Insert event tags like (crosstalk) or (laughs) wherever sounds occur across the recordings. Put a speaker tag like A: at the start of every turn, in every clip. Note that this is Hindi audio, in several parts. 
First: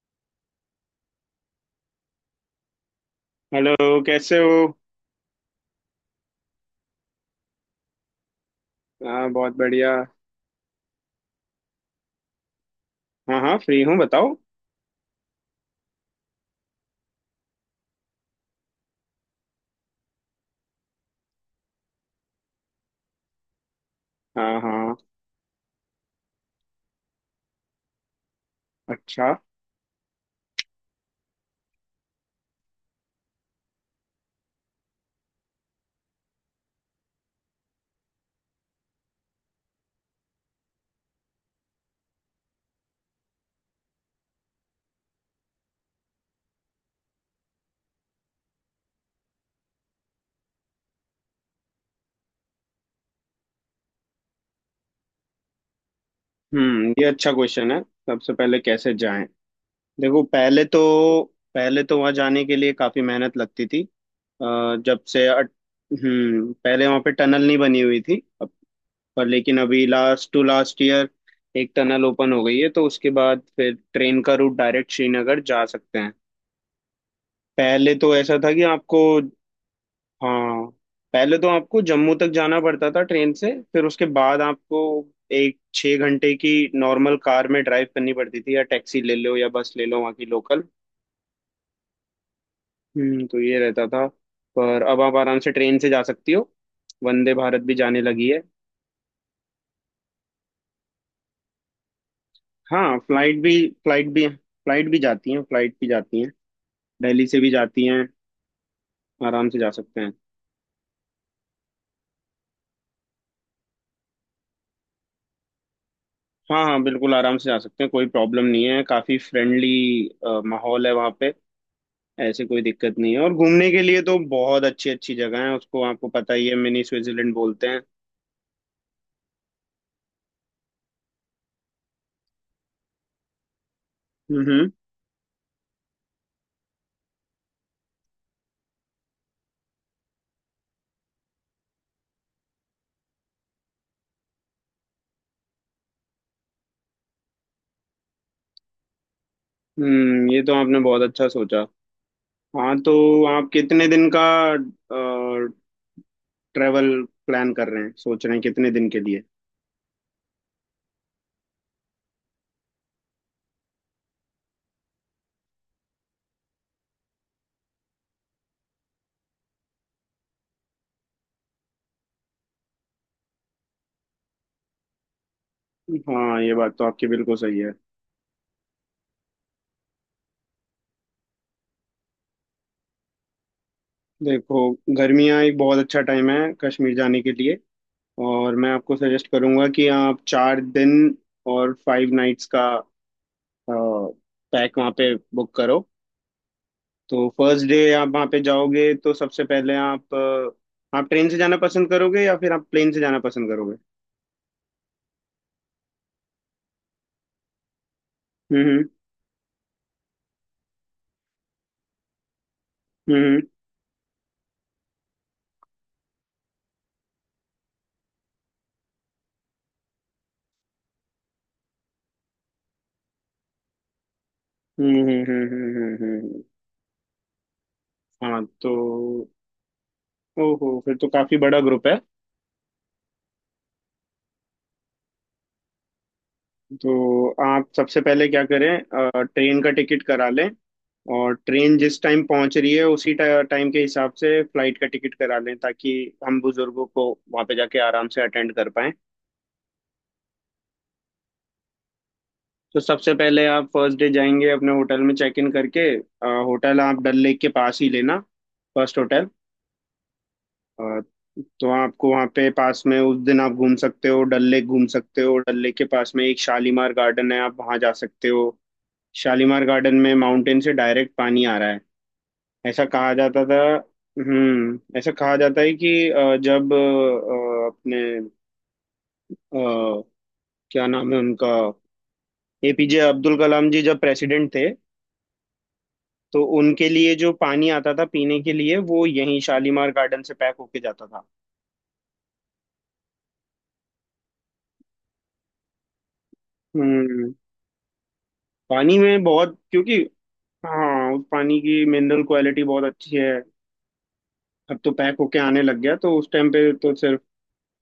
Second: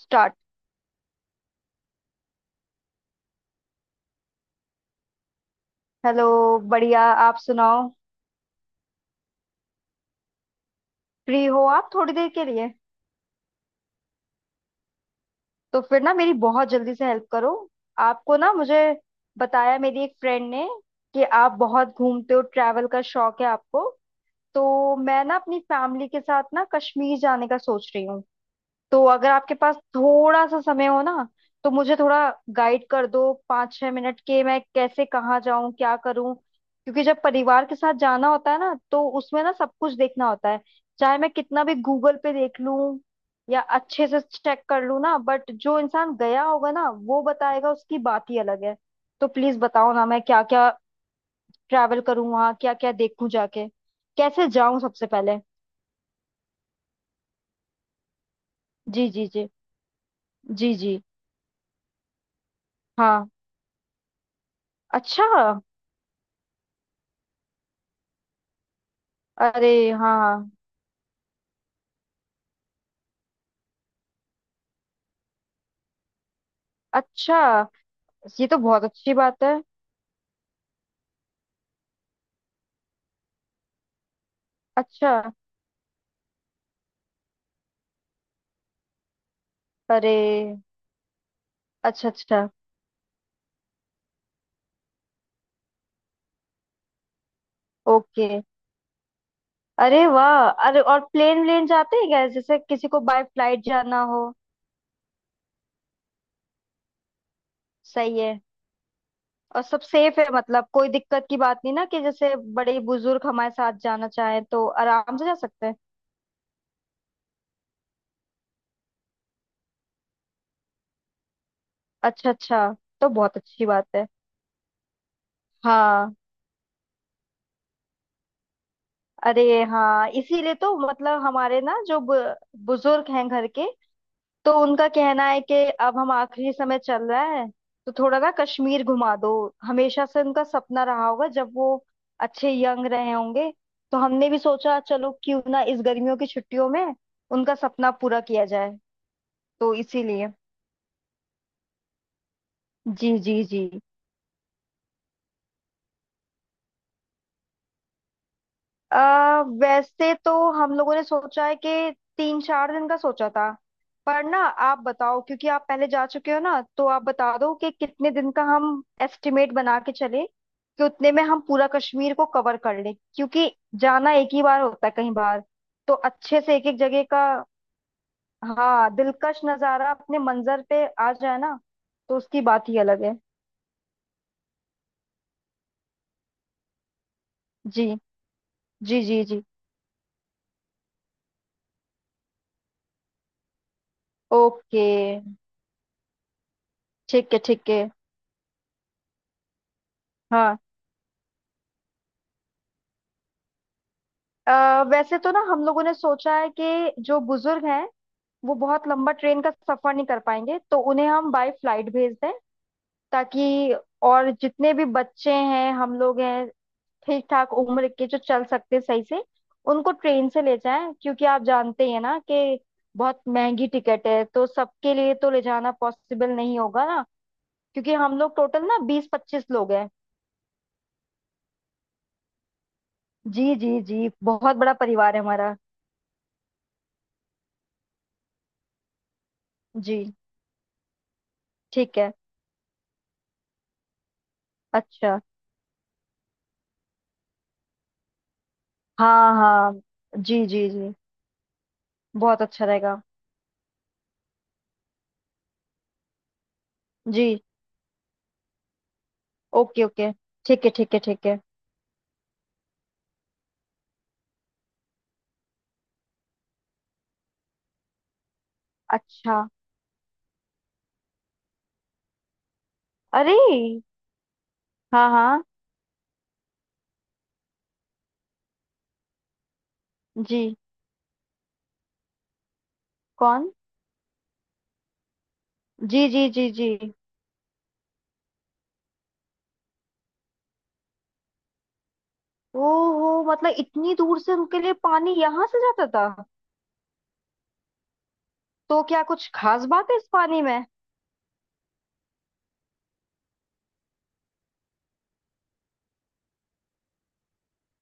A: स्टार्ट।
B: हेलो, कैसे हो।
A: हेलो। बढ़िया, आप सुनाओ।
B: हाँ बहुत बढ़िया।
A: फ्री हो आप थोड़ी देर के लिए?
B: हाँ हाँ फ्री हूँ, बताओ।
A: तो फिर ना मेरी बहुत जल्दी से हेल्प करो। आपको ना मुझे बताया मेरी एक फ्रेंड ने कि आप बहुत घूमते हो, ट्रैवल का शौक है आपको।
B: हाँ
A: तो
B: हाँ
A: मैं ना अपनी फैमिली के साथ ना कश्मीर जाने का सोच रही हूँ। तो अगर
B: अच्छा।
A: आपके पास थोड़ा सा समय हो ना तो मुझे थोड़ा गाइड कर दो पाँच छह मिनट के, मैं कैसे कहाँ जाऊं क्या करूं, क्योंकि जब परिवार के साथ जाना होता है ना तो उसमें ना सब कुछ देखना होता है। चाहे मैं कितना भी गूगल पे देख लूं या अच्छे से चेक कर लूं ना, बट जो इंसान गया होगा ना वो बताएगा, उसकी बात ही अलग है। तो प्लीज बताओ ना, मैं क्या क्या ट्रैवल करूं, वहाँ क्या क्या देखूं जाके, कैसे जाऊं सबसे पहले।
B: ये अच्छा क्वेश्चन है। सबसे पहले कैसे
A: जी
B: जाएं।
A: जी जी।
B: देखो पहले
A: जी
B: तो
A: जी।
B: पहले तो वहाँ जाने के लिए काफ़ी
A: हाँ।
B: मेहनत लगती थी। अ, जब से
A: अच्छा।
B: अट, पहले वहाँ पे टनल नहीं बनी हुई थी। अब पर लेकिन
A: अरे
B: अभी लास्ट टू
A: हाँ।
B: लास्ट ईयर एक टनल ओपन हो गई है, तो उसके बाद फिर ट्रेन का रूट डायरेक्ट श्रीनगर जा सकते हैं।
A: अच्छा।
B: पहले तो ऐसा
A: ये
B: था
A: तो
B: कि
A: बहुत
B: आपको,
A: अच्छी बात है।
B: हाँ, पहले तो आपको जम्मू तक जाना पड़ता था ट्रेन से, फिर उसके बाद आपको
A: अच्छा।
B: एक 6 घंटे की नॉर्मल कार में ड्राइव करनी पड़ती थी, या टैक्सी ले लो या बस ले लो वहाँ
A: अरे।
B: की लोकल।
A: अच्छा अच्छा।
B: तो ये रहता था। पर अब आप आराम से ट्रेन से जा सकती हो, वंदे भारत भी जाने
A: ओके।
B: लगी है।
A: अरे वाह! अरे, और प्लेन व्लेन जाते हैं क्या, जैसे किसी
B: हाँ
A: को बाय
B: फ्लाइट भी,
A: फ्लाइट जाना
B: फ्लाइट
A: हो?
B: भी फ्लाइट भी जाती हैं फ्लाइट भी जाती हैं, दिल्ली से भी जाती हैं।
A: सही है।
B: आराम से
A: और
B: जा
A: सब
B: सकते हैं।
A: सेफ है मतलब? कोई दिक्कत की बात नहीं ना, कि जैसे बड़े बुजुर्ग हमारे साथ जाना चाहें तो आराम से जा सकते हैं?
B: हाँ हाँ बिल्कुल आराम से जा सकते हैं, कोई प्रॉब्लम नहीं है, काफ़ी फ्रेंडली माहौल है वहाँ पे।
A: अच्छा
B: ऐसे कोई
A: अच्छा।
B: दिक्कत
A: तो
B: नहीं है। और
A: बहुत अच्छी
B: घूमने के
A: बात
B: लिए
A: है।
B: तो बहुत अच्छी अच्छी जगह है, उसको आपको
A: हाँ।
B: पता ही है, मिनी स्विट्जरलैंड बोलते हैं।
A: अरे हाँ, इसीलिए तो, मतलब हमारे ना जो बुजुर्ग हैं घर के, तो
B: हम्म
A: उनका कहना है कि अब हम आखिरी समय चल रहा है, तो थोड़ा ना कश्मीर घुमा दो। हमेशा से उनका सपना रहा होगा जब वो अच्छे यंग रहे होंगे। तो हमने भी सोचा चलो क्यों ना इस गर्मियों की छुट्टियों में उनका सपना पूरा किया जाए, तो इसीलिए।
B: ये तो आपने बहुत अच्छा सोचा। हाँ तो
A: जी जी
B: आप
A: जी।
B: कितने दिन का ट्रेवल प्लान कर रहे हैं, सोच रहे हैं कितने दिन के लिए।
A: वैसे तो हम लोगों ने सोचा है कि तीन चार दिन का सोचा था, पर ना आप बताओ, क्योंकि आप पहले जा चुके हो ना तो आप बता दो कि कितने दिन का हम एस्टिमेट बना के चले कि उतने में हम पूरा कश्मीर को कवर कर लें, क्योंकि जाना एक ही बार होता है कहीं बार, तो अच्छे
B: हाँ ये
A: से एक
B: बात
A: एक
B: तो
A: जगह
B: आपकी
A: का।
B: बिल्कुल सही है।
A: हाँ, दिलकश नज़ारा अपने मंजर पे आ जाए ना तो उसकी बात ही अलग है।
B: देखो गर्मियाँ एक बहुत अच्छा टाइम है कश्मीर जाने के लिए।
A: जी
B: और मैं आपको
A: जी जी
B: सजेस्ट
A: जी।
B: करूंगा कि आप 4 दिन और 5 नाइट्स का पैक
A: ओके।
B: वहाँ पे बुक करो। तो
A: ठीक है
B: फर्स्ट
A: ठीक
B: डे
A: है।
B: आप वहाँ पे जाओगे, तो सबसे पहले आप
A: हाँ।
B: आप ट्रेन से जाना पसंद करोगे या फिर आप प्लेन से जाना पसंद करोगे।
A: अ वैसे तो ना हम लोगों ने सोचा है कि जो बुजुर्ग हैं वो
B: हम्म
A: बहुत लंबा ट्रेन का सफर नहीं कर पाएंगे, तो उन्हें हम बाय फ्लाइट भेज दें
B: हम्म
A: ताकि। और जितने भी बच्चे हैं, हम लोग हैं ठीक ठाक उम्र के जो चल सकते हैं सही से, उनको ट्रेन से ले जाएं, क्योंकि आप जानते ही हैं ना कि बहुत महंगी टिकट है, तो सबके
B: हम्म
A: लिए
B: हम्म
A: तो ले जाना
B: हम्म हम्म,
A: पॉसिबल
B: हम्म,
A: नहीं होगा ना। क्योंकि हम लोग
B: हाँ
A: टोटल ना बीस
B: तो
A: पच्चीस लोग हैं।
B: ओहो फिर तो काफी बड़ा ग्रुप है।
A: जी जी जी, बहुत बड़ा परिवार है हमारा।
B: तो आप सबसे पहले क्या करें, ट्रेन का
A: जी।
B: टिकट करा लें, और ट्रेन
A: ठीक
B: जिस
A: है।
B: टाइम पहुंच रही है उसी टाइम के हिसाब से फ्लाइट का टिकट
A: अच्छा।
B: करा लें, ताकि हम बुजुर्गों को वहां पे जाके आराम से अटेंड कर पाएं।
A: हाँ हाँ। जी जी जी, बहुत अच्छा
B: तो
A: रहेगा।
B: सबसे पहले आप फर्स्ट डे जाएंगे अपने होटल में चेक इन करके। होटल आप डल
A: जी।
B: लेक के पास ही लेना, फर्स्ट होटल।
A: Okay okay. ठीक है ठीक है
B: अ,
A: ठीक है।
B: तो आपको वहाँ पे पास में उस दिन आप घूम सकते हो, डल लेक घूम सकते हो। डल लेक के पास में एक शालीमार गार्डन है, आप वहाँ जा सकते हो।
A: अच्छा।
B: शालीमार गार्डन में माउंटेन से डायरेक्ट पानी आ रहा है, ऐसा कहा
A: अरे।
B: जाता था।
A: हाँ
B: ऐसा कहा
A: हाँ।
B: जाता है कि जब अपने अ,
A: जी।
B: क्या नाम है उनका, एपीजे अब्दुल
A: कौन?
B: कलाम जी जब प्रेसिडेंट थे,
A: जी जी
B: तो
A: जी जी।
B: उनके लिए जो पानी आता था पीने के लिए वो यहीं शालीमार गार्डन से पैक होके जाता था।
A: ओहो, मतलब इतनी दूर से उनके लिए पानी यहाँ से जाता था?
B: हम्म
A: तो
B: पानी
A: क्या
B: में
A: कुछ
B: बहुत
A: खास बात है
B: क्योंकि,
A: इस पानी में?
B: हाँ उस पानी की मिनरल क्वालिटी बहुत अच्छी है। अब तो पैक होके आने लग गया, तो उस टाइम पे तो सिर्फ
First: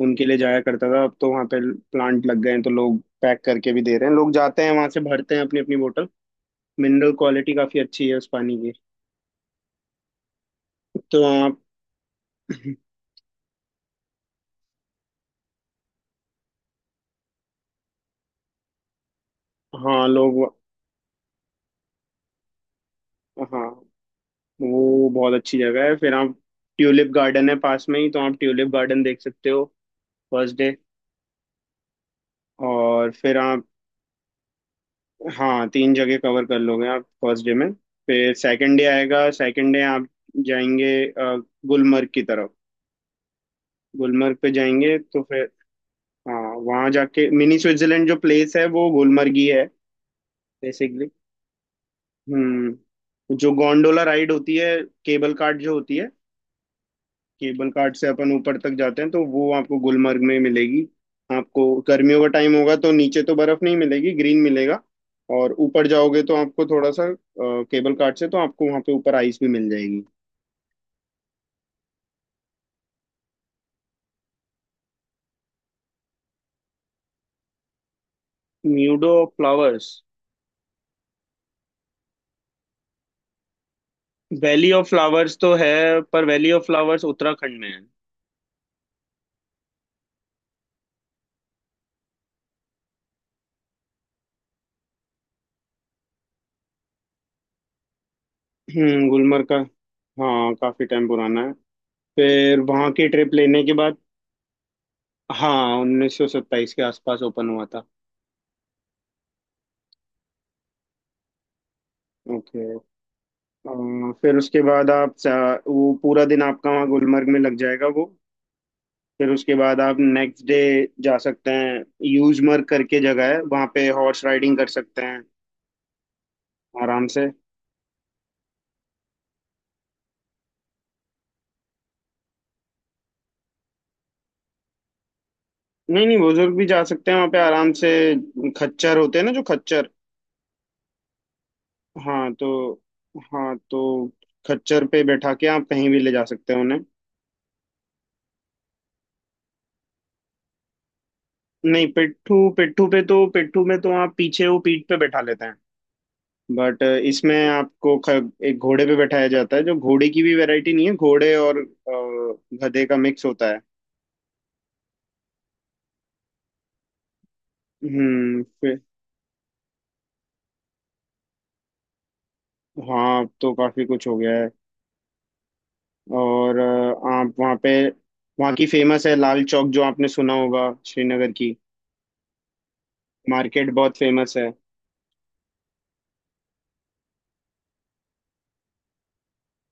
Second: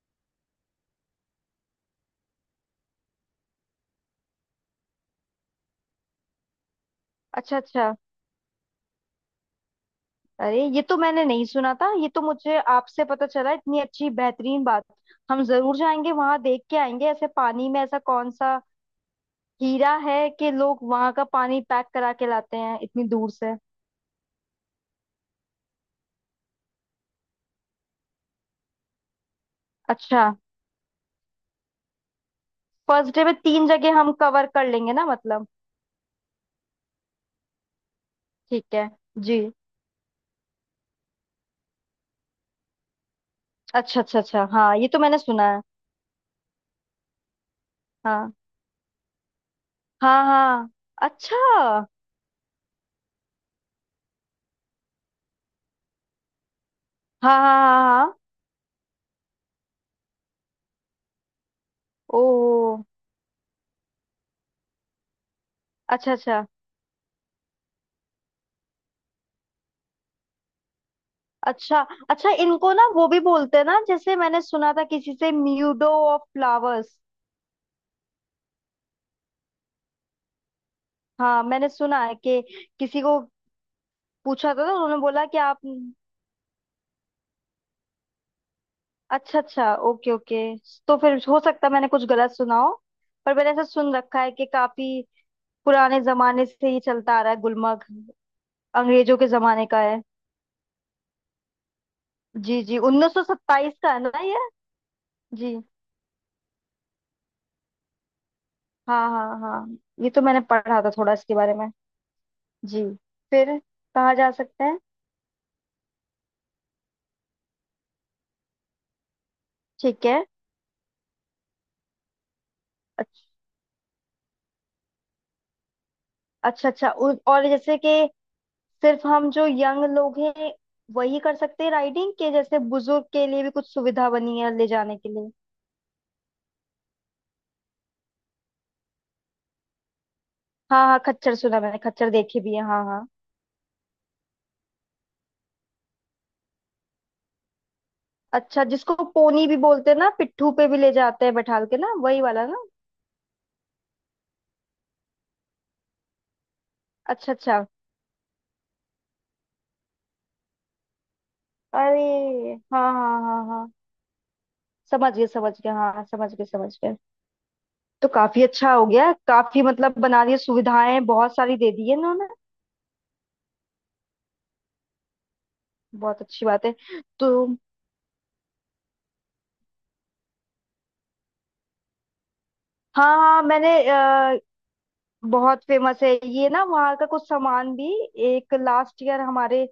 B: उनके लिए जाया करता था। अब तो वहाँ पे प्लांट लग गए हैं, तो लोग पैक करके भी दे रहे हैं, लोग जाते हैं वहां से भरते हैं अपनी अपनी बोतल। मिनरल क्वालिटी
A: अच्छा
B: काफी
A: अच्छा।
B: अच्छी है उस पानी की।
A: अरे, ये तो
B: तो
A: मैंने नहीं
B: आप,
A: सुना था, ये तो मुझे आपसे पता चला इतनी अच्छी बेहतरीन बात। हम जरूर जाएंगे वहां देख के आएंगे, ऐसे पानी में ऐसा कौन सा हीरा
B: हाँ
A: है
B: लोग,
A: कि लोग वहां का पानी पैक करा के लाते हैं इतनी दूर से।
B: हाँ वो बहुत अच्छी जगह है। फिर आप, ट्यूलिप गार्डन है पास में ही, तो आप ट्यूलिप गार्डन देख सकते हो
A: अच्छा।
B: First day. और
A: फर्स्ट डे में
B: फिर आप,
A: तीन जगह हम कवर कर लेंगे ना मतलब?
B: हाँ तीन जगह कवर कर लोगे आप फर्स्ट डे में। फिर
A: ठीक
B: सेकंड डे
A: है।
B: आएगा,
A: जी।
B: सेकंड डे आप जाएंगे गुलमर्ग की तरफ।
A: अच्छा अच्छा
B: गुलमर्ग
A: अच्छा,
B: पे
A: हाँ ये
B: जाएंगे
A: तो मैंने
B: तो फिर,
A: सुना है।
B: हाँ वहाँ जाके मिनी स्विट्जरलैंड जो
A: हाँ
B: प्लेस है वो गुलमर्ग ही है
A: हाँ हाँ।
B: बेसिकली।
A: अच्छा हाँ।
B: हम्म जो गोंडोला राइड होती है, केबल कार्ट जो होती है,
A: हाँ
B: केबल घाट
A: हाँ
B: से
A: हाँ।
B: अपन ऊपर तक जाते हैं, तो वो आपको गुलमर्ग में मिलेगी। आपको गर्मियों का टाइम होगा
A: ओ।
B: तो नीचे तो बर्फ नहीं मिलेगी, ग्रीन मिलेगा, और ऊपर
A: अच्छा
B: जाओगे तो
A: अच्छा।
B: आपको थोड़ा सा केबल कार्ट से तो आपको वहाँ पे ऊपर आइस भी मिल जाएगी।
A: अच्छा। अच्छा, इनको ना वो भी बोलते हैं ना, जैसे मैंने सुना था किसी से, meadow of flowers.
B: Meadow of flowers,
A: हाँ मैंने सुना है कि किसी को पूछा था
B: वैली
A: तो
B: ऑफ
A: उन्होंने बोला
B: फ्लावर्स
A: कि
B: तो
A: आप।
B: है, पर वैली ऑफ फ्लावर्स उत्तराखंड में है।
A: अच्छा अच्छा, ओके ओके। तो फिर हो सकता है मैंने कुछ गलत सुना हो, पर मैंने ऐसा सुन रखा है कि काफी पुराने जमाने से ये चलता आ रहा है गुलमर्ग, अंग्रेजों के
B: गुलमर्ग का,
A: जमाने का है।
B: हाँ काफी टाइम पुराना है।
A: जी
B: फिर
A: जी,
B: वहाँ की ट्रिप लेने के
A: 1927 का
B: बाद,
A: है ना ये? जी।
B: हाँ 1927 के आसपास ओपन हुआ था।
A: हाँ हाँ हाँ, ये तो मैंने पढ़ा था थोड़ा इसके बारे में।
B: ओके।
A: जी। फिर
B: अ,
A: कहाँ जा
B: फिर उसके
A: सकते हैं?
B: बाद आप वो पूरा दिन आपका वहाँ गुलमर्ग में लग जाएगा वो। फिर उसके बाद आप
A: ठीक है।
B: नेक्स्ट डे जा सकते हैं, यूजमर्ग करके
A: अच्छ-
B: जगह है वहाँ पे, हॉर्स राइडिंग कर सकते हैं
A: अच्छा अच्छा।
B: आराम से।
A: और जैसे कि सिर्फ हम जो यंग लोग हैं वही कर सकते हैं राइडिंग, के जैसे बुजुर्ग के लिए भी कुछ सुविधा बनी है ले जाने के लिए?
B: नहीं नहीं बुजुर्ग भी जा सकते हैं वहाँ पे आराम से। खच्चर होते हैं ना, जो खच्चर,
A: हाँ हाँ, खच्चर सुना मैंने, खच्चर
B: हाँ
A: देखी
B: तो,
A: भी है, हाँ हाँ।
B: हाँ तो खच्चर पे बैठा के आप कहीं भी ले जा सकते हैं उन्हें।
A: अच्छा, जिसको पोनी भी बोलते हैं ना, पिट्ठू पे भी ले जाते हैं बैठाल के
B: नहीं
A: ना, वही
B: पिट्ठू,
A: वाला ना?
B: पिट्ठू पे तो, पिट्ठू में तो आप पीछे वो पीठ पे बैठा लेते हैं, बट
A: अच्छा
B: इसमें
A: अच्छा।
B: आपको एक घोड़े पे बैठाया जाता है, जो घोड़े की भी वैरायटी नहीं है, घोड़े और
A: अरे
B: गधे
A: हाँ
B: का
A: हाँ
B: मिक्स
A: हाँ
B: होता है।
A: हाँ, समझ गए समझ गए, हाँ समझ गए समझ गए। तो काफी अच्छा
B: फिर,
A: हो गया, काफी मतलब बना रही है सुविधाएं, बहुत सारी दे दी है इन्होंने।
B: हाँ अब तो काफी कुछ हो गया है।
A: बहुत अच्छी
B: और
A: बात है।
B: आप
A: तो
B: वहाँ पे, वहाँ की फेमस है लाल चौक जो आपने सुना होगा, श्रीनगर की
A: हाँ हाँ, मैंने
B: मार्केट बहुत फेमस है।
A: बहुत फेमस है ये ना वहाँ का, कुछ सामान भी एक लास्ट ईयर हमारे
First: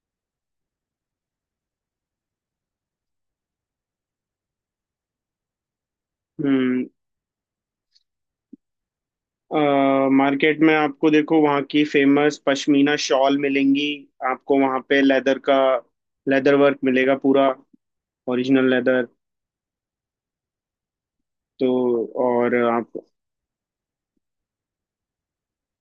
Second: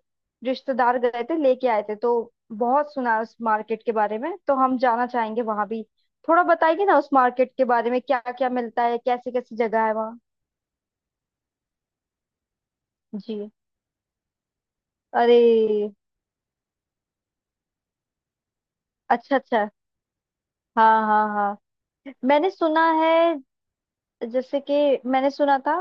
A: रिश्तेदार गए थे लेके आए थे, तो बहुत सुना है उस मार्केट के बारे में, तो हम जाना चाहेंगे वहां भी। थोड़ा बताइए
B: हम्म
A: ना उस मार्केट के बारे में, क्या क्या मिलता है, कैसी कैसी जगह है वहाँ।
B: मार्केट में आपको, देखो वहाँ की फेमस पश्मीना शॉल
A: जी।
B: मिलेंगी, आपको वहाँ पे लेदर का
A: अरे।
B: लेदर वर्क मिलेगा पूरा, ओरिजिनल लेदर।
A: अच्छा अच्छा। हाँ हाँ
B: तो
A: हाँ, मैंने
B: और
A: सुना
B: आप,
A: है, जैसे कि मैंने सुना था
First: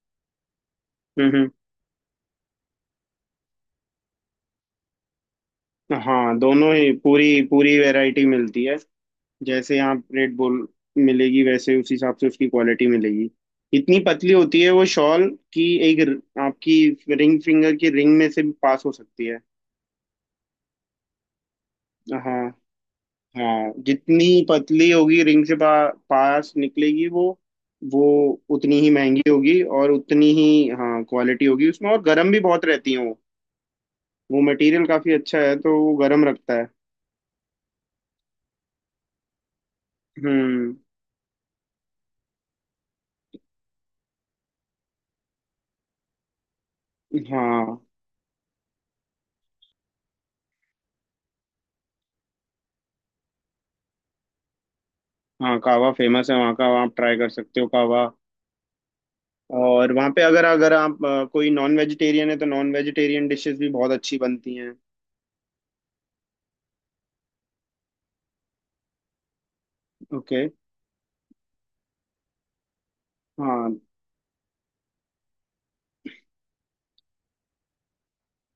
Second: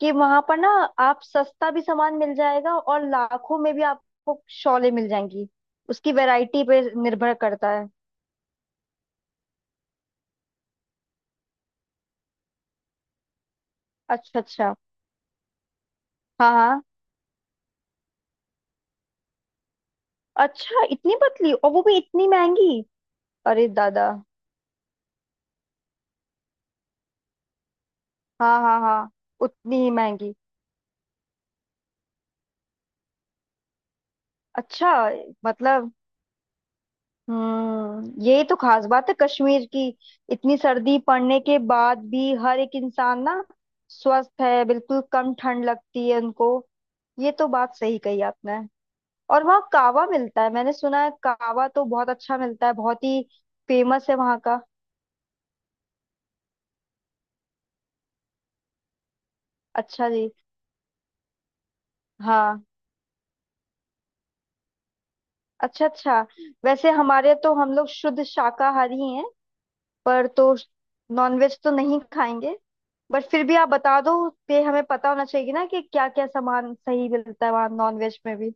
A: कि वहां पर ना आप
B: हम्म हम्म।
A: सस्ता भी सामान मिल जाएगा और लाखों में भी आपको शॉलें मिल जाएंगी, उसकी
B: हाँ
A: वैरायटी
B: दोनों
A: पे
B: ही
A: निर्भर
B: पूरी
A: करता
B: पूरी
A: है।
B: वैरायटी मिलती है। जैसे आप रेड बुल मिलेगी, वैसे उस हिसाब से उसकी क्वालिटी मिलेगी। इतनी पतली
A: अच्छा
B: होती है
A: अच्छा।
B: वो शॉल कि एक
A: हाँ हाँ।
B: आपकी रिंग फिंगर की रिंग में से भी पास हो सकती है।
A: अच्छा, इतनी पतली और वो भी इतनी
B: हाँ
A: महंगी? अरे
B: हाँ
A: दादा!
B: जितनी पतली होगी, रिंग से पास निकलेगी वो
A: हाँ
B: उतनी
A: हाँ
B: ही
A: हाँ।
B: महंगी होगी
A: उतनी ही
B: और उतनी
A: महंगी।
B: ही, हाँ क्वालिटी होगी उसमें। और गर्म भी बहुत रहती है वो मटेरियल
A: अच्छा।
B: काफी अच्छा है तो
A: मतलब,
B: वो गर्म रखता है।
A: हम्म, यही तो खास बात है कश्मीर की, इतनी
B: हम्म
A: सर्दी पड़ने के बाद भी हर एक इंसान ना स्वस्थ है, बिल्कुल कम ठंड लगती है उनको। ये तो बात
B: हाँ
A: सही कही आपने। और वहाँ कावा मिलता है, मैंने सुना है, कावा तो बहुत अच्छा मिलता है, बहुत ही फेमस है वहाँ का।
B: हाँ कावा फेमस है वहाँ का, वहाँ आप ट्राई कर सकते हो कावा। और
A: अच्छा
B: वहाँ पे
A: जी।
B: अगर अगर आप कोई नॉन वेजिटेरियन है तो
A: हाँ।
B: नॉन वेजिटेरियन डिशेस भी बहुत अच्छी बनती हैं।
A: अच्छा अच्छा। वैसे हमारे तो हम लोग शुद्ध शाकाहारी पर
B: ओके।
A: तो, नॉनवेज तो नहीं खाएंगे, बट फिर भी आप
B: हाँ
A: बता दो, ये हमें पता होना चाहिए कि ना कि क्या क्या सामान सही मिलता है वहाँ नॉनवेज में भी।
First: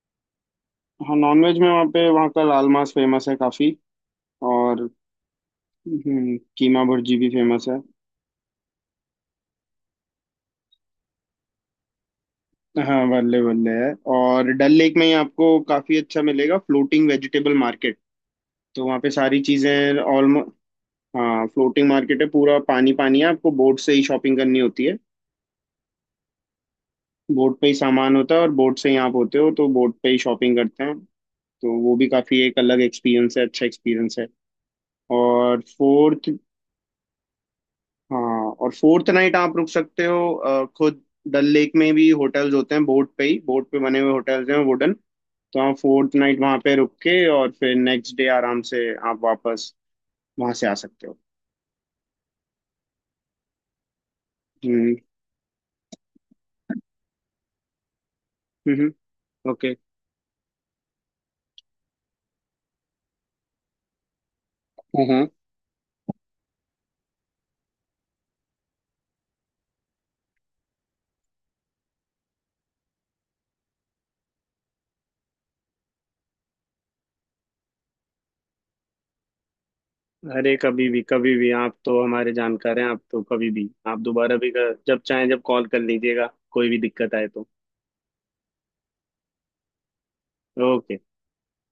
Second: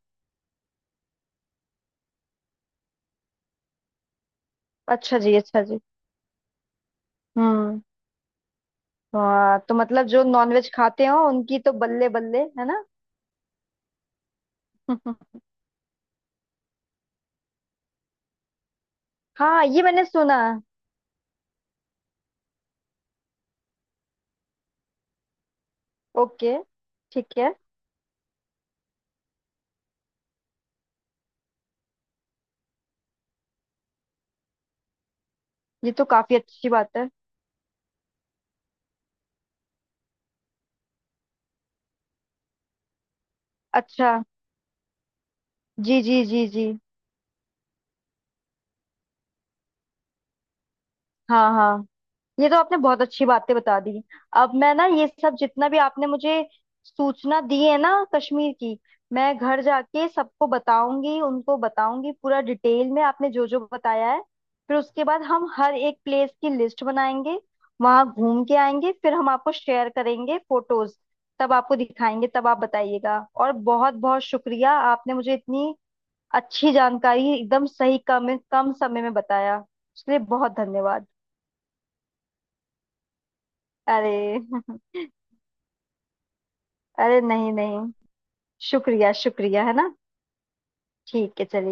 B: हाँ नॉन वेज में वहाँ पे, वहाँ का लाल मांस फेमस है काफ़ी, और
A: अच्छा जी अच्छा जी।
B: कीमा भुर्जी भी फेमस है।
A: हम्म। हाँ तो मतलब जो नॉनवेज खाते हो उनकी तो बल्ले बल्ले है ना।
B: हाँ बल्ले बल्ले है, और डल लेक में ही
A: (laughs)
B: आपको काफ़ी अच्छा मिलेगा फ्लोटिंग वेजिटेबल मार्केट। तो वहाँ पे सारी
A: हाँ ये
B: चीज़ें
A: मैंने सुना।
B: ऑलमोस्ट, हाँ फ्लोटिंग मार्केट है पूरा, पानी पानी है, आपको बोट से ही शॉपिंग करनी होती है,
A: ओके। ठीक है।
B: बोट पे ही सामान होता है और बोट से ही आप होते हो तो बोट पे ही शॉपिंग करते हैं। तो वो भी काफी एक अलग एक्सपीरियंस है, अच्छा एक्सपीरियंस है। और
A: ये तो
B: फोर्थ,
A: काफी अच्छी बात है।
B: हाँ और फोर्थ नाइट आप रुक सकते हो खुद, डल लेक में भी होटल्स होते हैं, बोट पे ही बोट पे बने हुए
A: अच्छा।
B: होटल्स हैं वुडन। तो आप
A: जी
B: फोर्थ
A: जी
B: नाइट
A: जी
B: वहाँ
A: जी।
B: पे रुक के और फिर नेक्स्ट डे आराम से आप वापस वहाँ से आ सकते हो।
A: हाँ हाँ, ये तो आपने बहुत अच्छी बातें बता दी। अब मैं ना
B: हम्म
A: ये सब जितना भी आपने मुझे सूचना दी है ना कश्मीर की,
B: हम्म
A: मैं घर
B: ओके।
A: जाके सबको बताऊंगी, उनको बताऊंगी पूरा डिटेल में आपने जो जो बताया है। फिर उसके बाद हम हर एक प्लेस की लिस्ट बनाएंगे, वहां घूम के आएंगे, फिर हम आपको शेयर करेंगे फोटोज, तब आपको दिखाएंगे, तब आप बताइएगा। और बहुत बहुत शुक्रिया, आपने मुझे इतनी अच्छी जानकारी एकदम सही, कम कम समय में बताया, उसके लिए बहुत
B: अरे कभी भी
A: धन्यवाद।
B: कभी भी, आप तो हमारे जानकार हैं, आप तो कभी भी, आप दोबारा
A: अरे
B: भी जब
A: (laughs)
B: चाहें जब कॉल कर लीजिएगा, कोई भी दिक्कत
A: अरे
B: आए तो।
A: नहीं नहीं, शुक्रिया शुक्रिया, है ना?
B: ओके।
A: ठीक है, चलिए।